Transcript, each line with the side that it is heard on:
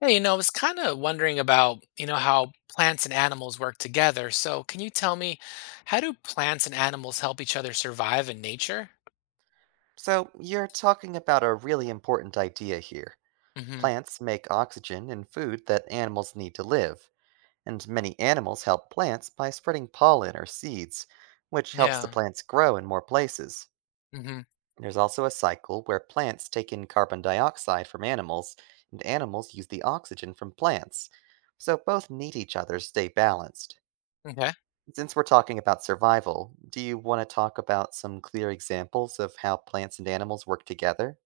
left: Hey, I was kind of wondering about, how plants and animals work together. So, can you tell me, how do plants and animals help each other survive in nature?
right: So, you're talking about a really important idea here.
left: Mm-hmm.
right: Plants make oxygen and food that animals need to live, and many animals help plants by spreading pollen or seeds, which helps the
left: Yeah.
right: plants grow in more places.
left: Mm-hmm.
right: There's also a cycle where plants take in carbon dioxide from animals, and animals use the oxygen from plants. So, both need each other to stay balanced.
left: Okay.
right: Since we're talking about survival, do you want to talk about some clear examples of how plants and animals work together?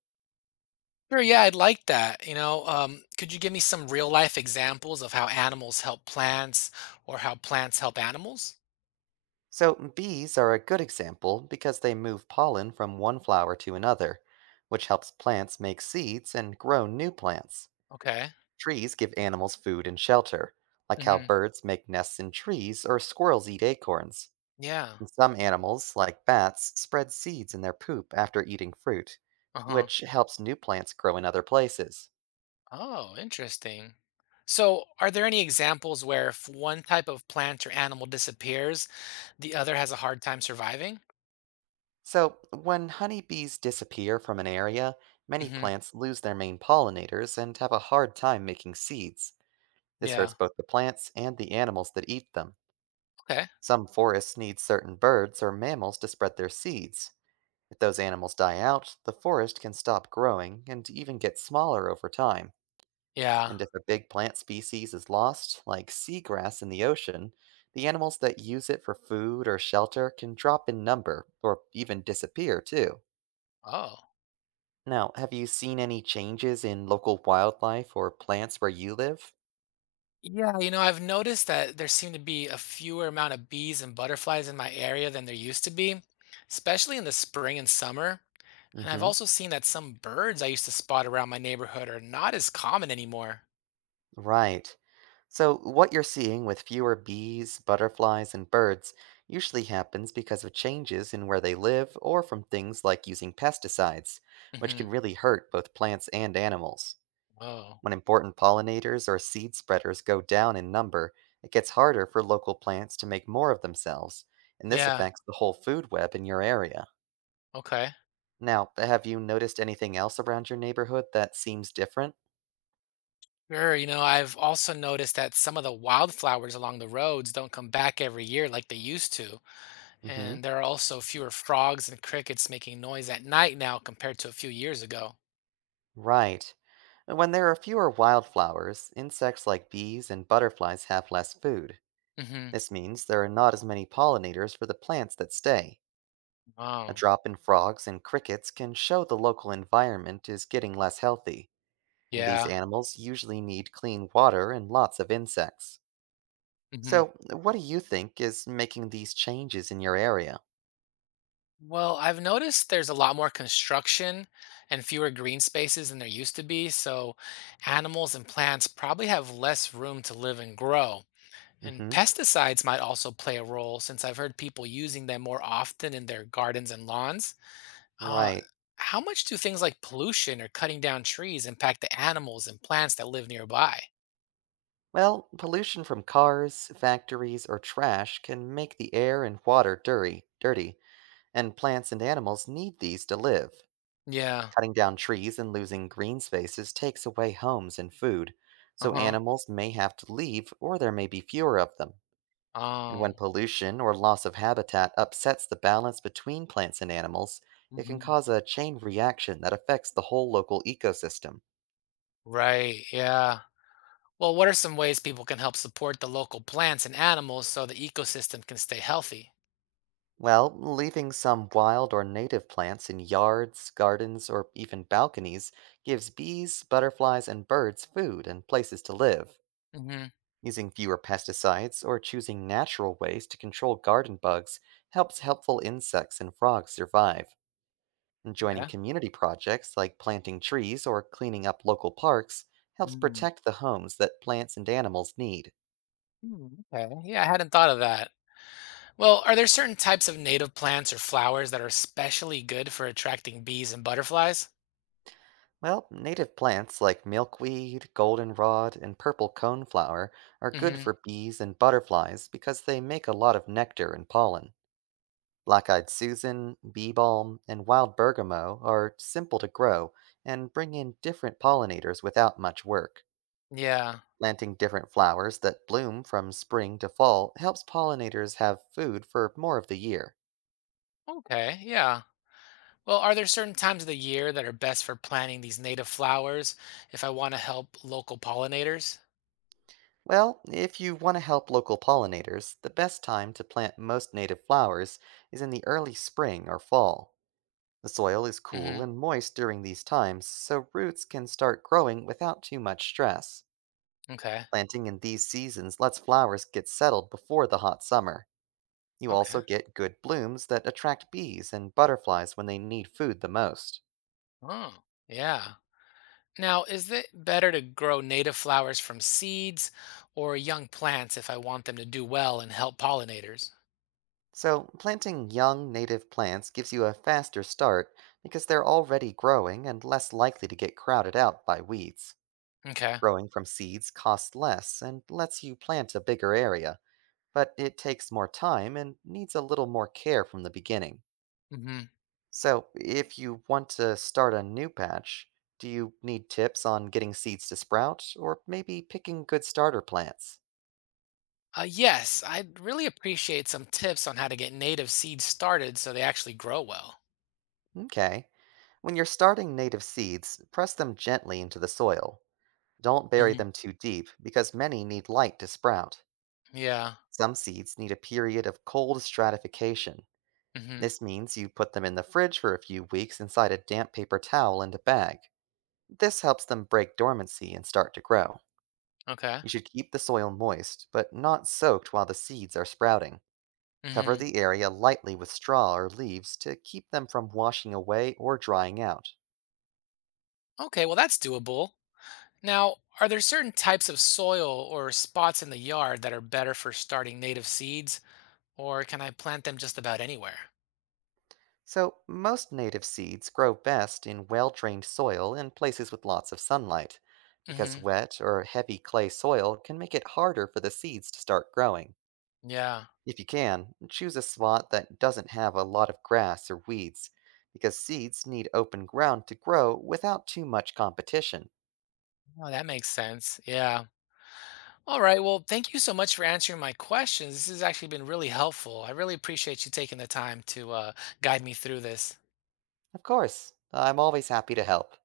left: Sure. Yeah, I'd like that. Could you give me some real life examples of how animals help plants or how plants help animals?
right: So, bees are a good example because they move pollen from one flower to another, which helps plants make seeds and grow new plants.
left: Okay.
right: Trees give animals food and shelter, like how
left: Mm-hmm.
right: birds make nests in trees or squirrels eat acorns.
left: Yeah.
right: And some animals, like bats, spread seeds in their poop after eating fruit,
left: Uh-huh.
right: which helps new plants grow in other places.
left: Oh, interesting. So, are there any examples where if one type of plant or animal disappears, the other has a hard time surviving?
right: So, when honeybees disappear from an area, many
left: Hmm.
right: plants lose their main pollinators and have a hard time making seeds. This
left: Yeah.
right: hurts both the plants and the animals that eat them.
left: Okay.
right: Some forests need certain birds or mammals to spread their seeds. If those animals die out, the forest can stop growing and even get smaller over time.
left: Yeah.
right: And if a big plant species is lost, like seagrass in the ocean, the animals that use it for food or shelter can drop in number or even disappear too.
left: Oh.
right: Now, have you seen any changes in local wildlife or plants where you live?
left: Yeah, I've noticed that there seem to be a fewer amount of bees and butterflies in my area than there used to be, especially in the spring and summer.
right: Mm
left: And I've
right: hmm.
left: also seen that some birds I used to spot around my neighborhood are not as common anymore.
right: Right. So, what you're seeing with fewer bees, butterflies, and birds usually happens because of changes in where they live or from things like using pesticides, which
left: Hmm.
right: can really hurt both plants and animals.
left: Oh.
right: When important pollinators or seed spreaders go down in number, it gets harder for local plants to make more of themselves, and this
left: Yeah.
right: affects the whole food web in your area.
left: Okay.
right: Now, have you noticed anything else around your neighborhood that seems different?
left: Sure, I've also noticed that some of the wildflowers along the roads don't come back every year like they used to.
right: Mm hmm.
left: And there are also fewer frogs and crickets making noise at night now compared to a few years ago.
right: Right. When there are fewer wildflowers, insects like bees and butterflies have less food.
left: Mm-hmm.
right: This means there are not as many pollinators for the plants that stay. A
left: Oh,
right: drop in frogs and crickets can show the local environment is getting less healthy, and these
left: yeah.
right: animals usually need clean water and lots of insects.
left: Mm-hmm.
right: So, what do you think is making these changes in your area?
left: Well, I've noticed there's a lot more construction and fewer green spaces than there used to be, so animals and plants probably have less room to live and grow. And
right: Hmm.
left: pesticides might also play a role since I've heard people using them more often in their gardens and lawns. Uh,
right: Right.
left: how much do things like pollution or cutting down trees impact the animals and plants that live nearby?
right: Well, pollution from cars, factories, or trash can make the air and water dirty. And plants and animals need these to live.
left: Yeah.
right: Cutting down trees and losing green spaces takes away homes and food, so
left: Uh-huh.
right: animals may have to leave or there may be fewer of them. And when
left: Oh.
right: pollution or loss of habitat upsets the balance between plants and animals, it can
left: Mhm.
right: cause a chain reaction that affects the whole local ecosystem.
left: Right. Yeah. Well, what are some ways people can help support the local plants and animals so the ecosystem can stay healthy?
right: Well, leaving some wild or native plants in yards, gardens, or even balconies gives bees, butterflies, and birds food and places to live.
left: Mm-hmm.
right: Using fewer pesticides or choosing natural ways to control garden bugs helps helpful insects and frogs survive. And joining
left: Yeah.
right: community projects like planting trees or cleaning up local parks helps
left: Mm.
right: protect the homes that plants and animals need.
left: Hmm. Okay. Yeah, I hadn't thought of that. Well, are there certain types of native plants or flowers that are especially good for attracting bees and butterflies?
right: Well, native plants like milkweed, goldenrod, and purple coneflower are good
left: Mm-hmm.
right: for bees and butterflies because they make a lot of nectar and pollen. Black eyed Susan, bee balm, and wild bergamot are simple to grow and bring in different pollinators without much work.
left: Yeah.
right: Planting different flowers that bloom from spring to fall helps pollinators have food for more of the year.
left: Okay. Yeah. Well, are there certain times of the year that are best for planting these native flowers if I want to help local pollinators?
right: Well, if you want to help local pollinators, the best time to plant most native flowers is in the early spring or fall. The soil is cool
left: Hmm.
right: and moist during these times, so roots can start growing without too much stress.
left: Okay.
right: Planting in these seasons lets flowers get settled before the hot summer. You
left: Okay.
right: also get good blooms that attract bees and butterflies when they need food the most.
left: Oh, yeah. Now, is it better to grow native flowers from seeds or young plants if I want them to do well and help pollinators?
right: So, planting young native plants gives you a faster start because they're already growing and less likely to get crowded out by weeds.
left: Okay.
right: Growing from seeds costs less and lets you plant a bigger area, but it takes more time and needs a little more care from the beginning.
left: Hmm.
right: So, if you want to start a new patch, do you need tips on getting seeds to sprout or maybe picking good starter plants?
left: Yes, I'd really appreciate some tips on how to get native seeds started so they actually grow well.
right: Okay. When you're starting native seeds, press them gently into the soil. Don't bury
left: Hmm.
right: them too deep because many need light to sprout.
left: Yeah.
right: Some seeds need a period of cold stratification.
left: Hmm.
right: This means you put them in the fridge for a few weeks inside a damp paper towel and a bag. This helps them break dormancy and start to grow.
left: Okay.
right: You should keep the soil moist, but not soaked while the seeds are sprouting. Cover
left: Hmm.
right: the area lightly with straw or leaves to keep them from washing away or drying out.
left: Okay, well, that's doable. Now, are there certain types of soil or spots in the yard that are better for starting native seeds, or can I plant them just about anywhere?
right: So, most native seeds grow best in well drained soil in places with lots of sunlight,
left: Hmm.
right: because wet or heavy clay soil can make it harder for the seeds to start growing.
left: Yeah.
right: If you can, choose a spot that doesn't have a lot of grass or weeds, because seeds need open ground to grow without too much competition.
left: Oh, that makes sense. Yeah. All right. Well, thank you so much for answering my questions. This has actually been really helpful. I really appreciate you taking the time to guide me through this.
right: Of course, I'm always happy to help.